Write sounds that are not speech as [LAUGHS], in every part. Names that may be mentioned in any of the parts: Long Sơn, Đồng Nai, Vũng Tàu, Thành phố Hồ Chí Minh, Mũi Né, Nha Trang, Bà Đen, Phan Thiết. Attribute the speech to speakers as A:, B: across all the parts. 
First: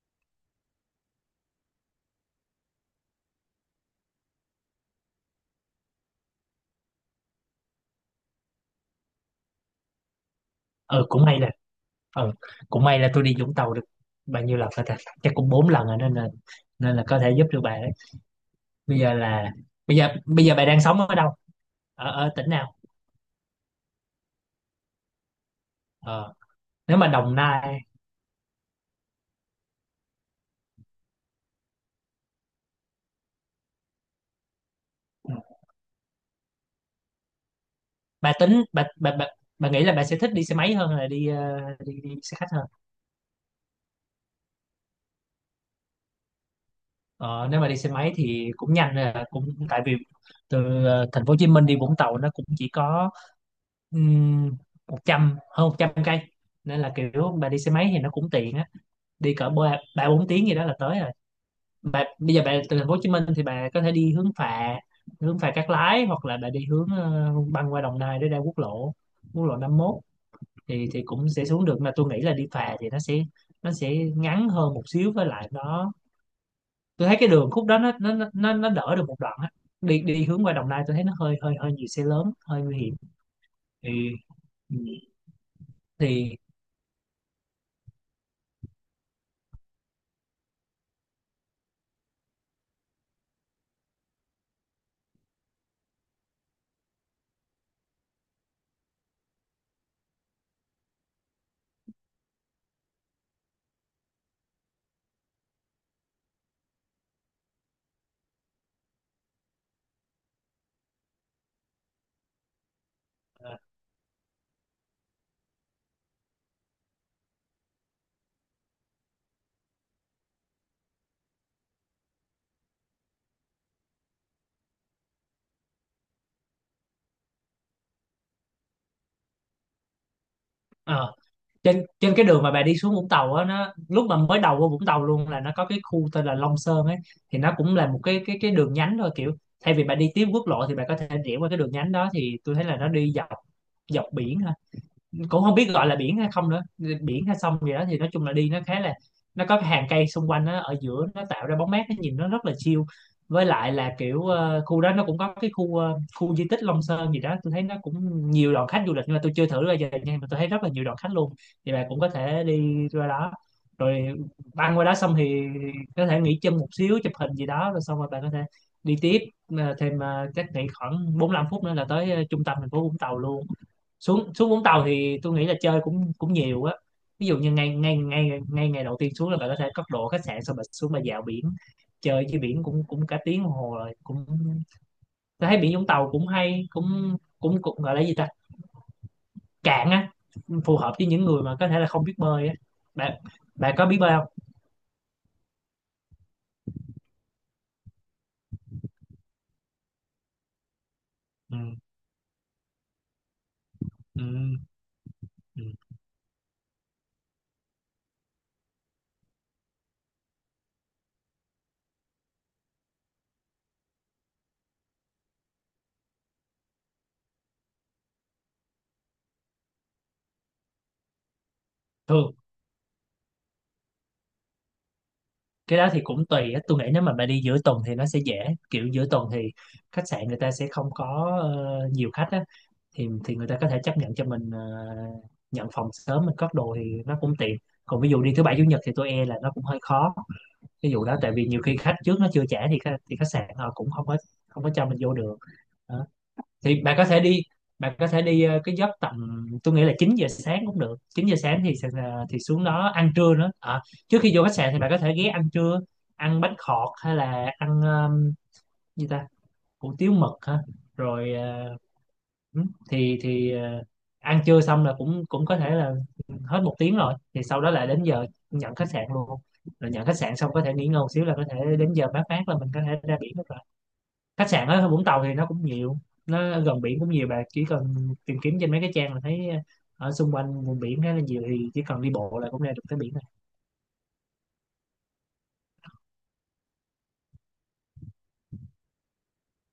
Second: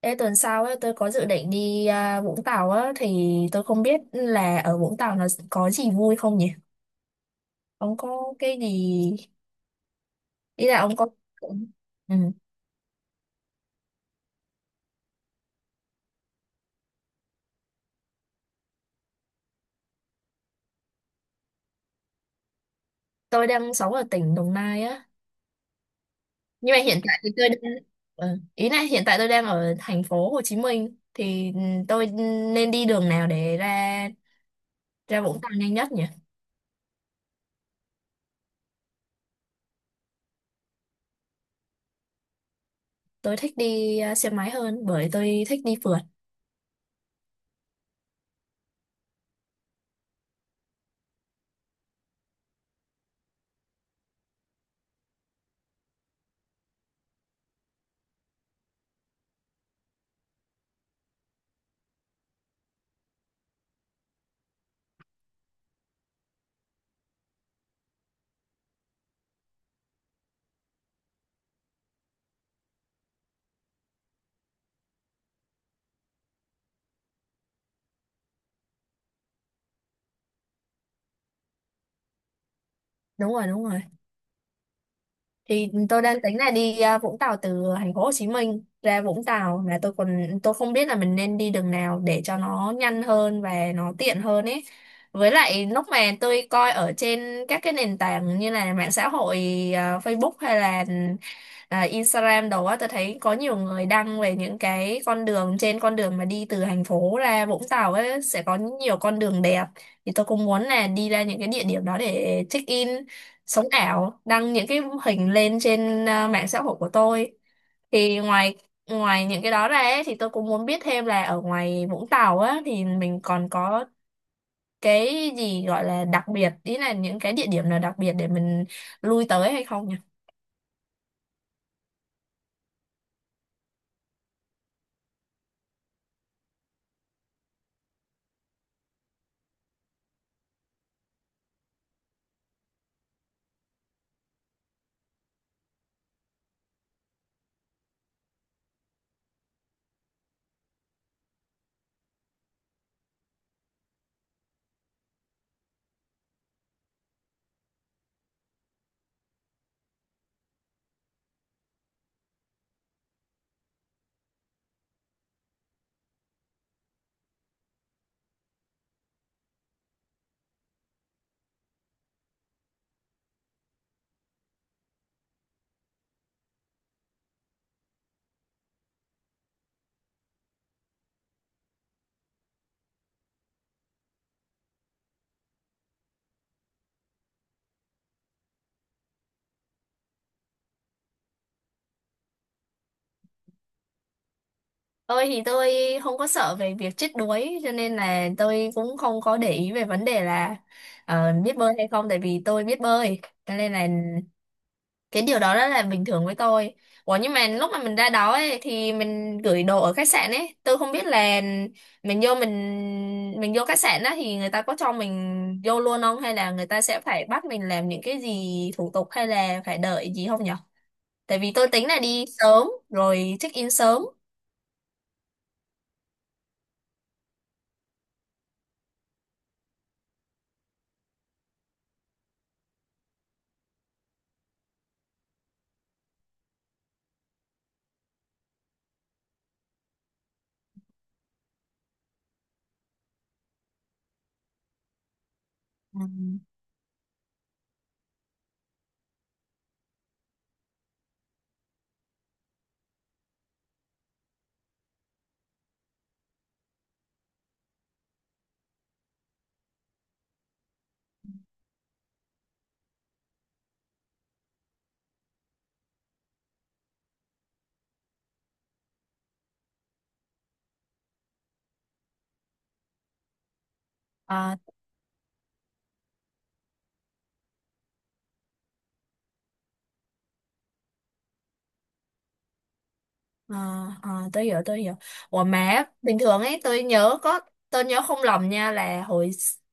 A: Ê, tuần sau ấy, tôi có dự định đi Vũng Tàu á, thì tôi không biết là ở Vũng Tàu nó có gì vui không nhỉ? Ông có cái gì. Ý là ông
B: ừ
A: có.
B: cũng may là
A: Ừ.
B: ừ cũng may là tôi đi Vũng Tàu được bao nhiêu lần rồi ta, chắc cũng 4 lần rồi, nên là có thể giúp được bà đấy. bây giờ là bây giờ bà đang sống ở đâu, ở ở tỉnh nào?
A: Tôi đang sống ở tỉnh Đồng Nai á.
B: ờ
A: Nhưng mà
B: Nếu
A: hiện
B: mà
A: tại thì
B: Đồng
A: tôi đang.
B: Nai,
A: Ừ. Ý là hiện tại tôi đang ở thành phố Hồ Chí Minh. Thì tôi nên đi đường nào để ra ra Vũng Tàu nhanh nhất nhỉ?
B: bà tính bà nghĩ là bà sẽ thích đi xe máy hơn là đi đi xe khách hơn?
A: Tôi thích đi xe máy hơn bởi tôi thích đi phượt.
B: Ờ Nếu mà đi xe máy thì cũng nhanh là, cũng tại vì từ thành phố Hồ Chí Minh đi Vũng Tàu nó cũng chỉ có um, một trăm, hơn 100 cây, nên là kiểu bà đi xe máy thì nó cũng tiện á, đi cỡ ba 3-4 tiếng gì đó là tới rồi. Bây giờ bà từ thành phố Hồ Chí Minh thì bà có thể đi hướng phà, hướng phà Cát Lái, hoặc là bà đi hướng băng qua Đồng Nai để ra quốc lộ 51, thì cũng sẽ xuống được. Mà tôi nghĩ là đi phà thì nó sẽ ngắn hơn một xíu, với lại tôi thấy cái đường khúc đó nó đỡ được một đoạn á. Đi Đi hướng qua Đồng Nai tôi thấy nó hơi hơi hơi nhiều xe lớn, hơi nguy hiểm.
A: Đúng rồi, đúng rồi.
B: thì
A: Thì tôi đang
B: thì
A: tính là đi Vũng Tàu, từ thành phố Hồ Chí Minh ra Vũng Tàu là tôi còn tôi không biết là mình nên đi đường nào để cho nó nhanh hơn và nó tiện hơn ấy. Với lại lúc mà tôi coi ở trên các cái nền tảng như là mạng xã hội, Facebook hay là Instagram đồ á, tôi thấy có nhiều người đăng về những cái con đường, trên con đường mà đi từ thành phố ra Vũng Tàu ấy sẽ có nhiều con đường đẹp, thì tôi cũng muốn là đi ra những cái địa điểm đó để check in, sống ảo, đăng những cái hình lên trên mạng xã hội của tôi. Thì ngoài ngoài những cái đó ra ấy, thì tôi cũng muốn biết thêm là ở ngoài Vũng Tàu á thì mình còn có cái gì gọi là đặc biệt, ý là những cái địa điểm nào đặc biệt để mình lui tới hay không nhỉ?
B: ờ, Trên trên cái đường mà bà đi xuống Vũng Tàu á, nó lúc mà mới đầu vô Vũng Tàu luôn là nó có cái khu tên là Long Sơn ấy. Thì nó cũng là một cái đường nhánh thôi, kiểu thay vì bà đi tiếp quốc lộ thì bà có thể rẽ qua cái đường nhánh đó. Thì tôi thấy là nó đi dọc, dọc biển thôi, cũng không biết gọi là biển hay không nữa, biển hay sông gì đó. Thì nói chung là đi nó khá là, nó có cái hàng cây xung quanh nó ở giữa, nó tạo ra bóng mát, nó nhìn nó rất là chill. Với lại là kiểu khu đó nó cũng có cái khu khu di tích Long Sơn gì đó, tôi thấy nó cũng nhiều đoàn khách du lịch, nhưng mà tôi chưa thử bao giờ, nhưng mà tôi thấy rất là nhiều đoàn khách luôn. Thì bạn cũng có thể đi ra đó, rồi băng qua đó xong thì có thể nghỉ chân một xíu, chụp hình gì đó, rồi xong rồi bạn có thể đi tiếp. Chắc nghỉ khoảng 45 phút nữa là tới trung tâm thành phố Vũng Tàu luôn. Xuống Xuống Vũng Tàu thì tôi nghĩ là chơi cũng cũng nhiều á. Ví dụ như ngay ngay ngay ngay ngày đầu tiên xuống là bạn có thể cất đồ khách sạn xong bạn xuống mà dạo biển, chơi trên biển cũng cũng cả tiếng đồng hồ rồi. Cũng tôi thấy biển Vũng Tàu cũng hay, cũng cũng cũng gọi là gì ta, cạn á, phù hợp với những người mà có thể là không biết bơi á. Bạn Bạn có biết bơi không?
A: Tôi thì tôi không có sợ về việc chết đuối, cho nên là tôi cũng không có để ý về vấn đề là biết
B: Ừ,
A: bơi hay không, tại vì tôi biết bơi, cho nên là
B: ừ,
A: cái điều đó
B: ừ.
A: rất là bình thường với tôi. Ủa, nhưng mà lúc mà mình ra đó ấy, thì mình gửi đồ ở khách sạn ấy, tôi không biết là mình vô mình mình vô khách sạn đó thì người ta có cho mình vô luôn không, hay là người ta sẽ phải bắt mình làm những cái gì thủ tục hay là phải đợi gì không nhở? Tại vì tôi tính là đi
B: Thường
A: sớm rồi check in sớm.
B: cái đó thì cũng tùy á, tôi nghĩ nếu mà bạn đi giữa tuần thì nó sẽ dễ, kiểu giữa tuần thì khách sạn người ta sẽ không có nhiều khách á, thì người ta có thể chấp nhận cho mình nhận phòng sớm, mình cất đồ thì nó cũng tiện. Còn ví dụ đi thứ bảy chủ nhật thì tôi e là nó cũng hơi khó, ví dụ đó, tại vì nhiều khi khách trước nó chưa trả thì khách sạn họ cũng không có, không có cho mình vô được
A: Ừ.
B: đó. Thì bạn có thể đi Bạn có thể đi cái giấc tầm, tôi nghĩ là 9 giờ sáng cũng được, 9 giờ sáng thì sẽ, thì xuống đó ăn trưa nữa, trước khi vô khách sạn thì bạn có thể ghé ăn trưa, ăn bánh khọt hay là ăn gì ta, hủ tiếu mực ha, rồi ừ. thì thì ờ, Ăn trưa xong là cũng cũng có thể là hết 1 tiếng rồi, thì sau đó là đến giờ nhận khách sạn luôn, rồi nhận khách sạn xong có thể nghỉ ngơi một xíu, là có thể đến giờ mát, là mình có thể ra biển được rồi. Khách
A: Ờ,
B: sạn ở Vũng Tàu thì nó cũng nhiều, nó gần biển cũng nhiều, bạn chỉ cần tìm kiếm trên mấy cái trang là thấy ở xung quanh vùng biển khá là nhiều, thì chỉ cần đi bộ là cũng ra được tới biển rồi.
A: ờ tới giờ. Ủa mà bình thường ấy, tôi nhớ không lầm nha, là hồi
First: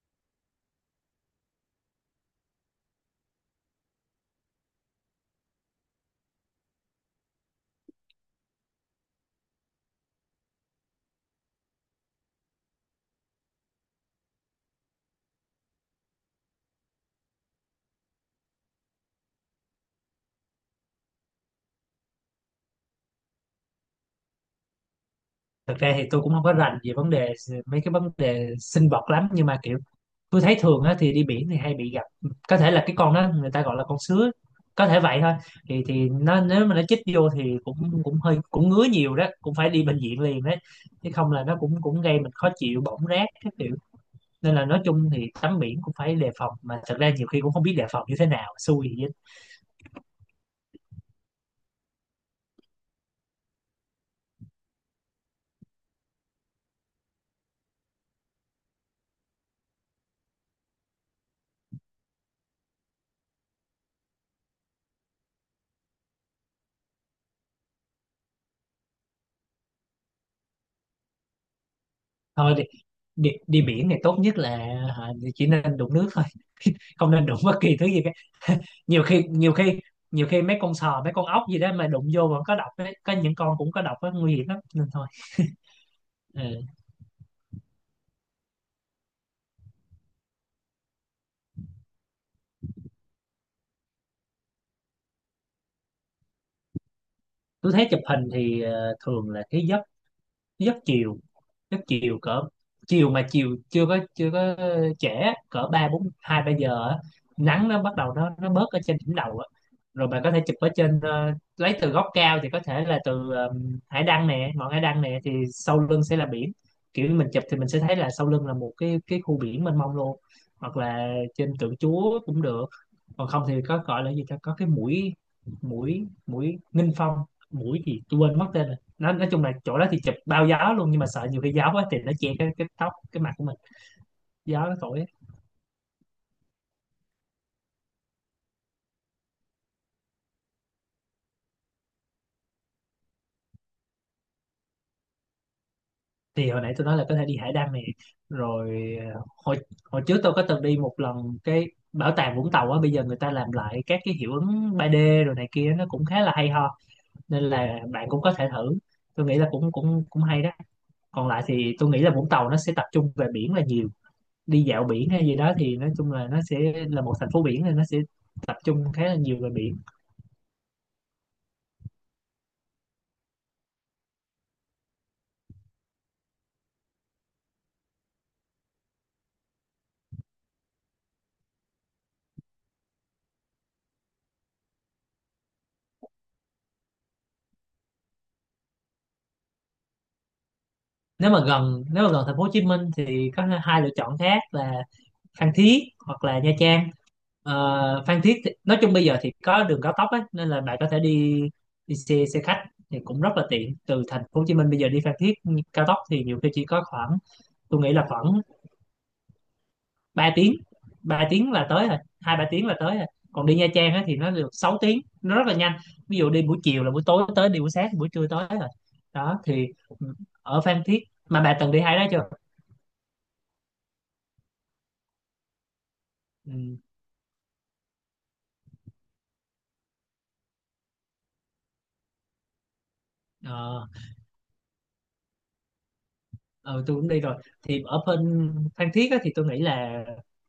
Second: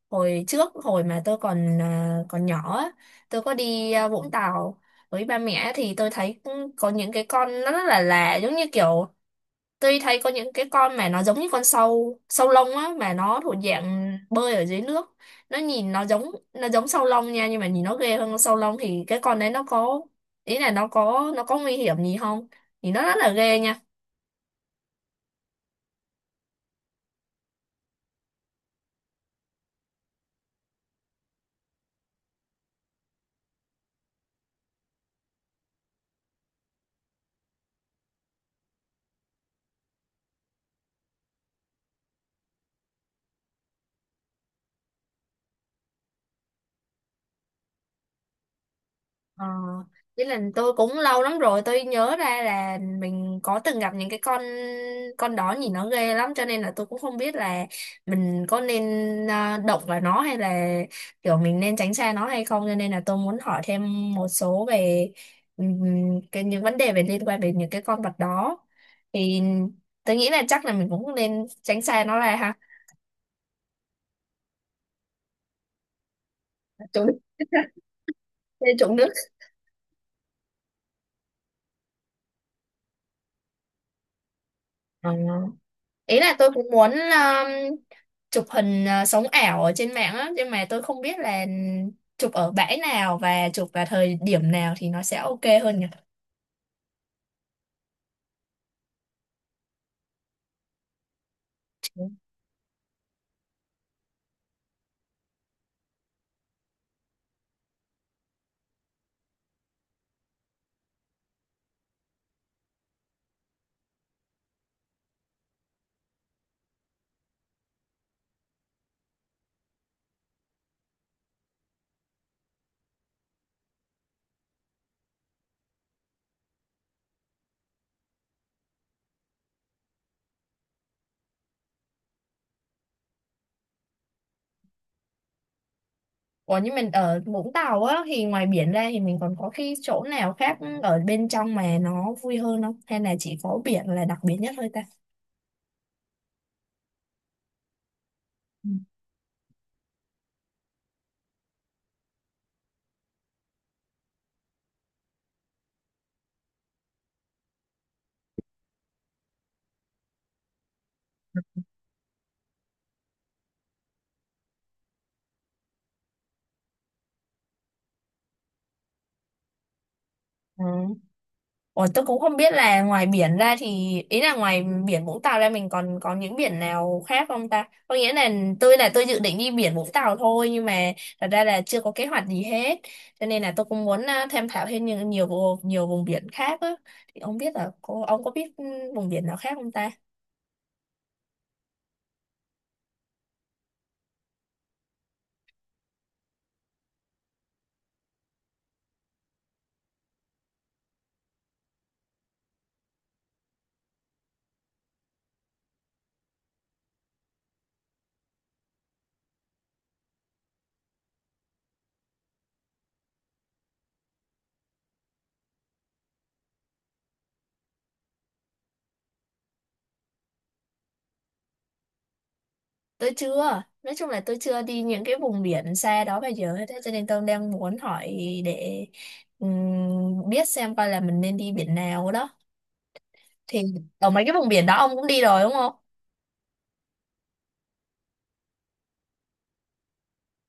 A: hồi trước, hồi mà tôi còn còn nhỏ á, tôi có đi Vũng Tàu với ba mẹ, thì tôi thấy cũng có những cái con nó rất là lạ, giống như kiểu tôi thấy có những cái con mà nó giống như con sâu sâu lông á, mà nó thuộc dạng bơi ở dưới nước. Nó nhìn nó giống sâu lông nha, nhưng mà nhìn nó ghê hơn con sâu lông. Thì cái con đấy nó có, ý là nó có nguy hiểm gì không? Thì nó rất là ghê nha.
B: Thực ra thì tôi cũng không có rành về vấn đề, sinh vật lắm, nhưng mà kiểu tôi thấy thường á, thì đi biển thì hay bị gặp, có thể là cái con đó người ta gọi là con sứa, có thể vậy thôi. Thì nó, nếu mà nó chích vô thì cũng cũng hơi, cũng ngứa nhiều đó, cũng phải đi bệnh viện liền đấy, chứ không là nó cũng cũng gây mình khó chịu, bỏng rát các kiểu, nên là nói chung thì tắm biển cũng phải đề phòng, mà thật ra nhiều khi cũng không biết đề phòng như thế nào, xui vậy.
A: Ờ, với lần tôi cũng lâu lắm rồi, tôi nhớ ra là mình có từng gặp những cái con đó nhìn nó ghê lắm, cho nên là tôi cũng không biết là mình có nên động vào nó hay là kiểu mình nên tránh xa nó hay không, cho nên là tôi muốn hỏi thêm một số về cái những vấn đề về liên quan đến những cái con vật đó. Thì tôi nghĩ là chắc là mình cũng nên tránh xa nó ra ha.
B: Thôi đi, đi Đi biển thì tốt nhất là, hả, chỉ nên đụng nước thôi, [LAUGHS] không
A: Trốn-
B: nên đụng bất
A: [LAUGHS]
B: kỳ thứ gì cả.
A: Nên
B: [LAUGHS]
A: trộm
B: nhiều
A: nước.
B: khi nhiều khi Nhiều khi mấy con sò, mấy con ốc gì đó mà đụng vô vẫn có độc ấy, có những con cũng có độc ấy, nguy hiểm lắm, nên thôi.
A: Ờ. Ý là tôi
B: Ừ.
A: cũng muốn chụp hình, sống ảo ở trên mạng á, nhưng mà tôi không biết là chụp ở bãi nào và chụp vào thời điểm nào thì nó sẽ ok hơn nhỉ?
B: Tôi thấy chụp hình thì thường là cái giấc, giấc chiều. Chắc chiều cỡ, chiều mà chiều chưa có trễ, cỡ ba bốn, 2-3 giờ á, nắng nó bắt đầu nó bớt ở trên đỉnh đầu á. Rồi bạn có thể chụp ở trên lấy từ góc cao, thì có thể là từ hải đăng nè, ngọn hải đăng nè, thì sau lưng sẽ là biển, kiểu như mình chụp thì mình sẽ thấy là sau lưng là một cái khu biển mênh mông luôn. Hoặc là trên tượng Chúa cũng được. Còn không thì có gọi là gì ta, có cái mũi, mũi Nghinh Phong, mũi gì tôi quên mất tên rồi. Nó nói chung là chỗ đó thì chụp bao gió luôn, nhưng mà sợ nhiều khi gió quá thì nó che cái tóc cái mặt của mình, gió nó thổi á.
A: Ủa nhưng mình ở Vũng Tàu á thì ngoài biển ra thì mình còn có cái chỗ nào khác ở bên trong mà nó vui hơn không, hay là chỉ có biển là đặc biệt nhất thôi ta?
B: Thì hồi nãy tôi nói là có thể đi hải đăng này,
A: Ừ.
B: rồi ờ, hồi hồi trước tôi có từng đi một lần cái bảo tàng Vũng Tàu á, bây giờ người ta làm lại các cái hiệu ứng 3D rồi này kia, nó cũng khá là hay ho, nên là bạn cũng có thể thử, tôi nghĩ là cũng cũng cũng hay đó. Còn lại thì tôi nghĩ là Vũng Tàu nó sẽ tập trung về biển là nhiều, đi dạo biển hay gì đó, thì nói chung là nó sẽ là một thành phố biển thì nó sẽ tập trung khá là nhiều về biển.
A: Ừ. Ủa, tôi cũng không biết là ngoài biển ra thì, ý là ngoài biển Vũng Tàu ra mình còn có những biển nào khác không ta? Có nghĩa là tôi dự định đi biển Vũng Tàu thôi, nhưng mà thật ra là chưa có kế hoạch gì hết. Cho nên là tôi cũng muốn tham khảo thêm nhiều nhiều nhiều vùng biển khác á. Thì không biết là ông có biết vùng biển nào khác không ta?
B: Nếu mà gần thành phố Hồ Chí Minh thì có 2 lựa chọn khác là Phan Thiết hoặc là Nha Trang. Ờ, Phan Thiết thì, nói chung bây giờ thì có đường cao tốc ấy, nên là bạn có thể đi đi xe xe khách thì cũng rất là tiện. Từ thành phố Hồ Chí Minh bây giờ đi Phan Thiết cao tốc thì nhiều khi chỉ có khoảng, tôi nghĩ là khoảng 3 tiếng 3 tiếng là tới rồi, 2-3 tiếng là tới rồi. Còn đi Nha Trang á, thì nó được 6 tiếng, nó rất là nhanh, ví dụ đi buổi chiều là buổi tối tới, đi buổi sáng thì buổi trưa tới rồi, đó thì ừ, ở Phan Thiết mà bà từng đi hai đó chưa?
A: Tôi chưa. Nói chung là tôi chưa đi những cái vùng biển xa đó bao giờ hết á.
B: Ừ.
A: Cho nên tôi đang muốn hỏi để biết xem coi là mình nên đi biển nào đó. Thì
B: Ờ,
A: ở mấy cái vùng biển đó ông cũng đi rồi đúng không?
B: ừ, tôi cũng đi rồi. Thì ở bên Phan Thiết á, thì tôi nghĩ là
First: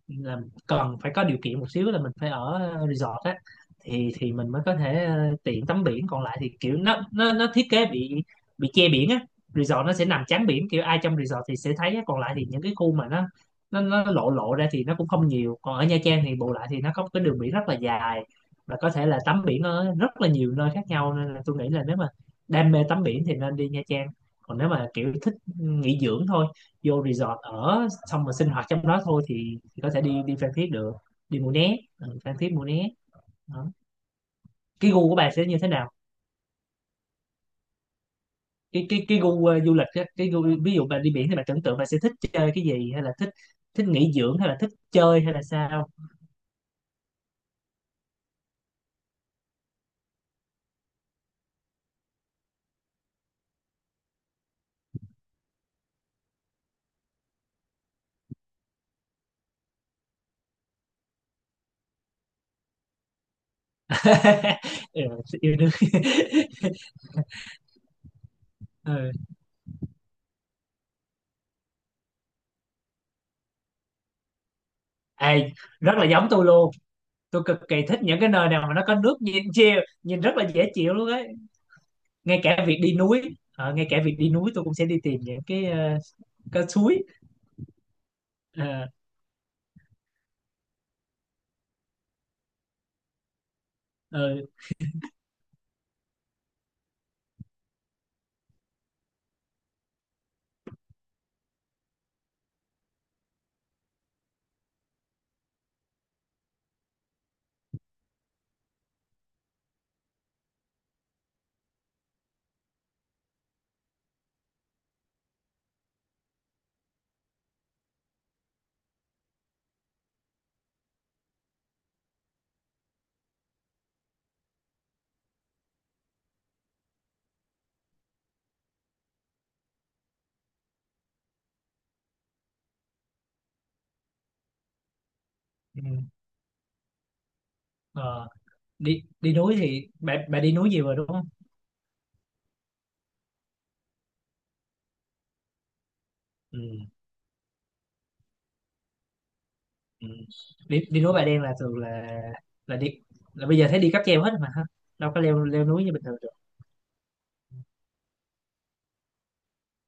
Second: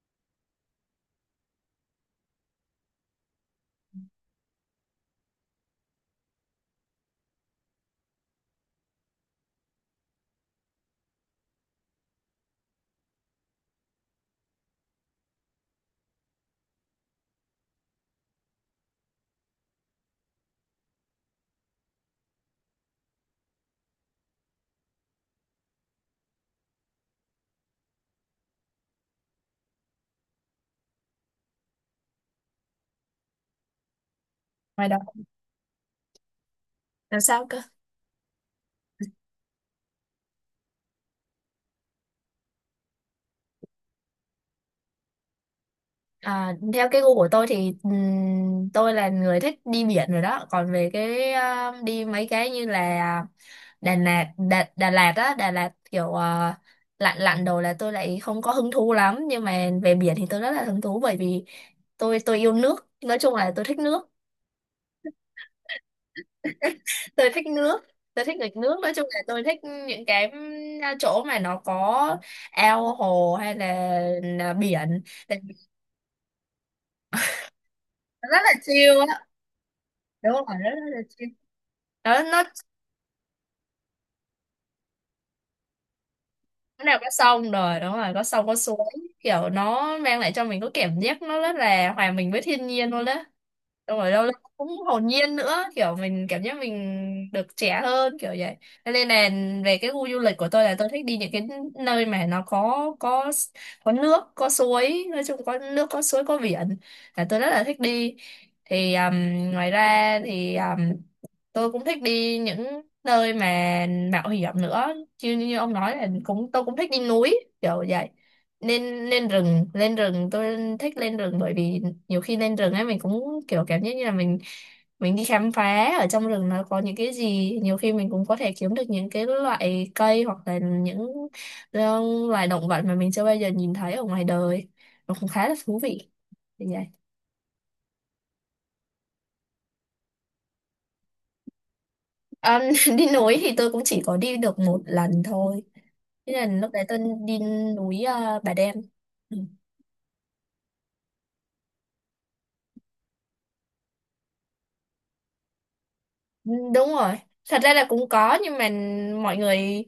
B: là cần phải có điều kiện một xíu là mình phải ở resort á, thì mình mới có thể tiện tắm biển. Còn lại thì kiểu nó thiết kế bị che biển á, resort nó sẽ nằm chắn biển, kiểu ai trong resort thì sẽ thấy á. Còn lại thì những cái khu mà nó lộ, lộ ra thì nó cũng không nhiều. Còn ở Nha Trang thì bù lại thì nó có một cái đường biển rất là dài, và có thể là tắm biển ở rất là nhiều nơi khác nhau, nên là tôi nghĩ là nếu mà đam mê tắm biển thì nên đi Nha Trang. Còn nếu mà kiểu thích nghỉ dưỡng thôi, vô resort ở xong rồi sinh hoạt trong đó thôi, thì có thể đi đi Phan Thiết được, đi Mũi Né, Phan Thiết Mũi Né đó.
A: Ngoài
B: Cái
A: đó.
B: gu của bạn sẽ như thế nào?
A: Làm sao cơ?
B: Cái gu du lịch á, cái gu ví dụ bạn đi biển thì bạn tưởng tượng bạn sẽ thích chơi cái gì, hay là thích, nghỉ dưỡng, hay là thích chơi, hay là sao?
A: À, theo cái gu của tôi thì tôi là người thích đi biển rồi đó, còn về cái đi mấy cái như là Đà Lạt Đà, Đà Lạt á Đà Lạt kiểu lặn lặn đồ là tôi lại không có hứng thú lắm, nhưng mà về biển thì tôi rất là hứng thú, bởi vì tôi yêu nước, nói chung là tôi thích nước.
B: [LAUGHS] ừ, yêu đương. [LAUGHS]
A: Tôi thích nước, tôi thích nghịch nước, nói chung
B: Ừ.
A: là tôi thích những cái chỗ mà nó có ao hồ hay là biển,
B: À,
A: tại vì
B: rất là giống tôi luôn, tôi cực kỳ thích những
A: nó
B: cái
A: rất
B: nơi
A: là
B: nào mà nó có
A: chill
B: nước,
A: á.
B: nhìn chiều nhìn rất
A: Đúng
B: là
A: rồi, rất,
B: dễ
A: rất
B: chịu
A: là
B: luôn á.
A: chill.
B: Ngay
A: Nó
B: cả việc đi núi, tôi cũng sẽ đi tìm những cái cái
A: Cái nào
B: suối.
A: có sông, rồi đúng rồi, có sông có suối,
B: Ờ,
A: kiểu nó mang lại cho mình có cảm giác nó rất là hòa mình với thiên nhiên luôn đó. Đúng rồi đâu,
B: ờ,
A: cũng hồn nhiên nữa, kiểu mình cảm giác mình được trẻ hơn kiểu vậy. Cho nên là về cái gu du lịch của tôi là tôi thích đi những cái nơi mà nó có nước có suối, nói chung có nước có suối có biển là tôi rất là thích đi. Thì ngoài ra thì tôi cũng thích đi những nơi mà mạo hiểm nữa, chứ như ông nói là cũng tôi cũng thích đi núi kiểu vậy, nên lên rừng tôi thích lên rừng, bởi vì nhiều khi lên rừng ấy mình cũng kiểu cảm giác như là mình đi khám phá ở trong rừng, nó có những cái gì nhiều khi mình cũng có thể kiếm được những cái loại cây hoặc là những ờ, loài động vật mà mình chưa bao giờ nhìn thấy ở ngoài đời, nó cũng khá là thú
B: ừ,
A: vị như vậy.
B: ờ, đi đi núi thì bà đi núi gì rồi đúng không?
A: Ờ, [LAUGHS] đi núi thì tôi cũng chỉ có đi được một lần thôi. Thế là
B: Ừ,
A: lúc đấy tôi đi núi Bà Đen. Ừ.
B: ừ. đi Đi núi Bà Đen là thường là đi, là bây giờ thấy đi cáp treo hết mà ha, đâu có leo, núi như bình thường được.
A: Đúng rồi, thật ra là cũng có nhưng mà mọi người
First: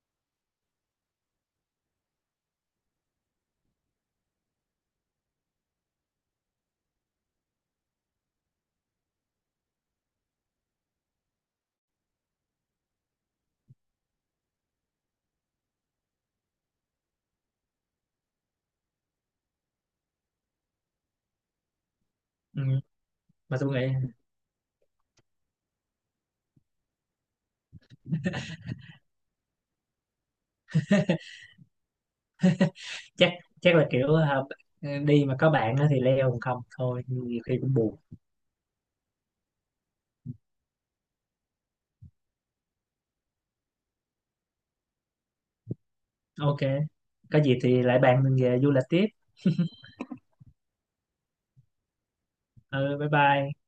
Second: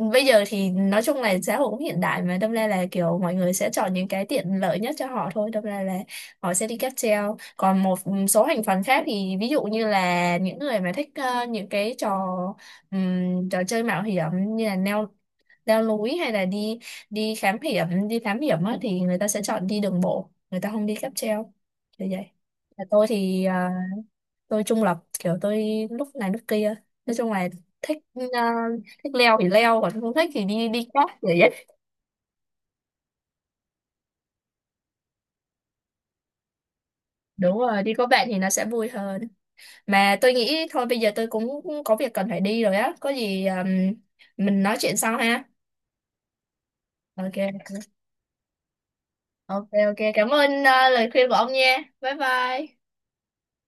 A: bây giờ thì nói chung là xã hội cũng hiện đại, mà đâm ra là kiểu mọi người sẽ chọn những cái tiện lợi nhất cho họ thôi, đâm ra là họ sẽ đi cáp treo, còn một số thành phần khác thì ví dụ như là những người mà thích những cái trò trò chơi mạo hiểm, như là leo leo núi, hay là đi đi khám hiểm đi thám hiểm á, thì người ta sẽ chọn đi đường bộ, người ta không đi cáp treo như vậy.
B: Ừ.
A: Và tôi thì
B: Mà tôi nghĩ
A: tôi trung lập, kiểu tôi lúc này lúc kia, nói chung là thích ờ, thích leo thì leo, còn không thích thì đi đi cót vậy ấy.
B: chắc chắc là kiểu đi mà có bạn á thì leo, còn không thôi nhiều khi
A: Đúng
B: cũng
A: rồi, đi
B: buồn.
A: có bạn thì nó sẽ vui hơn. Mà tôi nghĩ thôi bây giờ tôi cũng có việc cần phải đi rồi á, có gì mình nói chuyện sau ha.
B: Ok,
A: OK.
B: có gì thì lại bàn mình về du lịch tiếp.
A: OK, OK, cảm ơn lời khuyên của ông nha, bye bye.
B: Ừ, bye bye.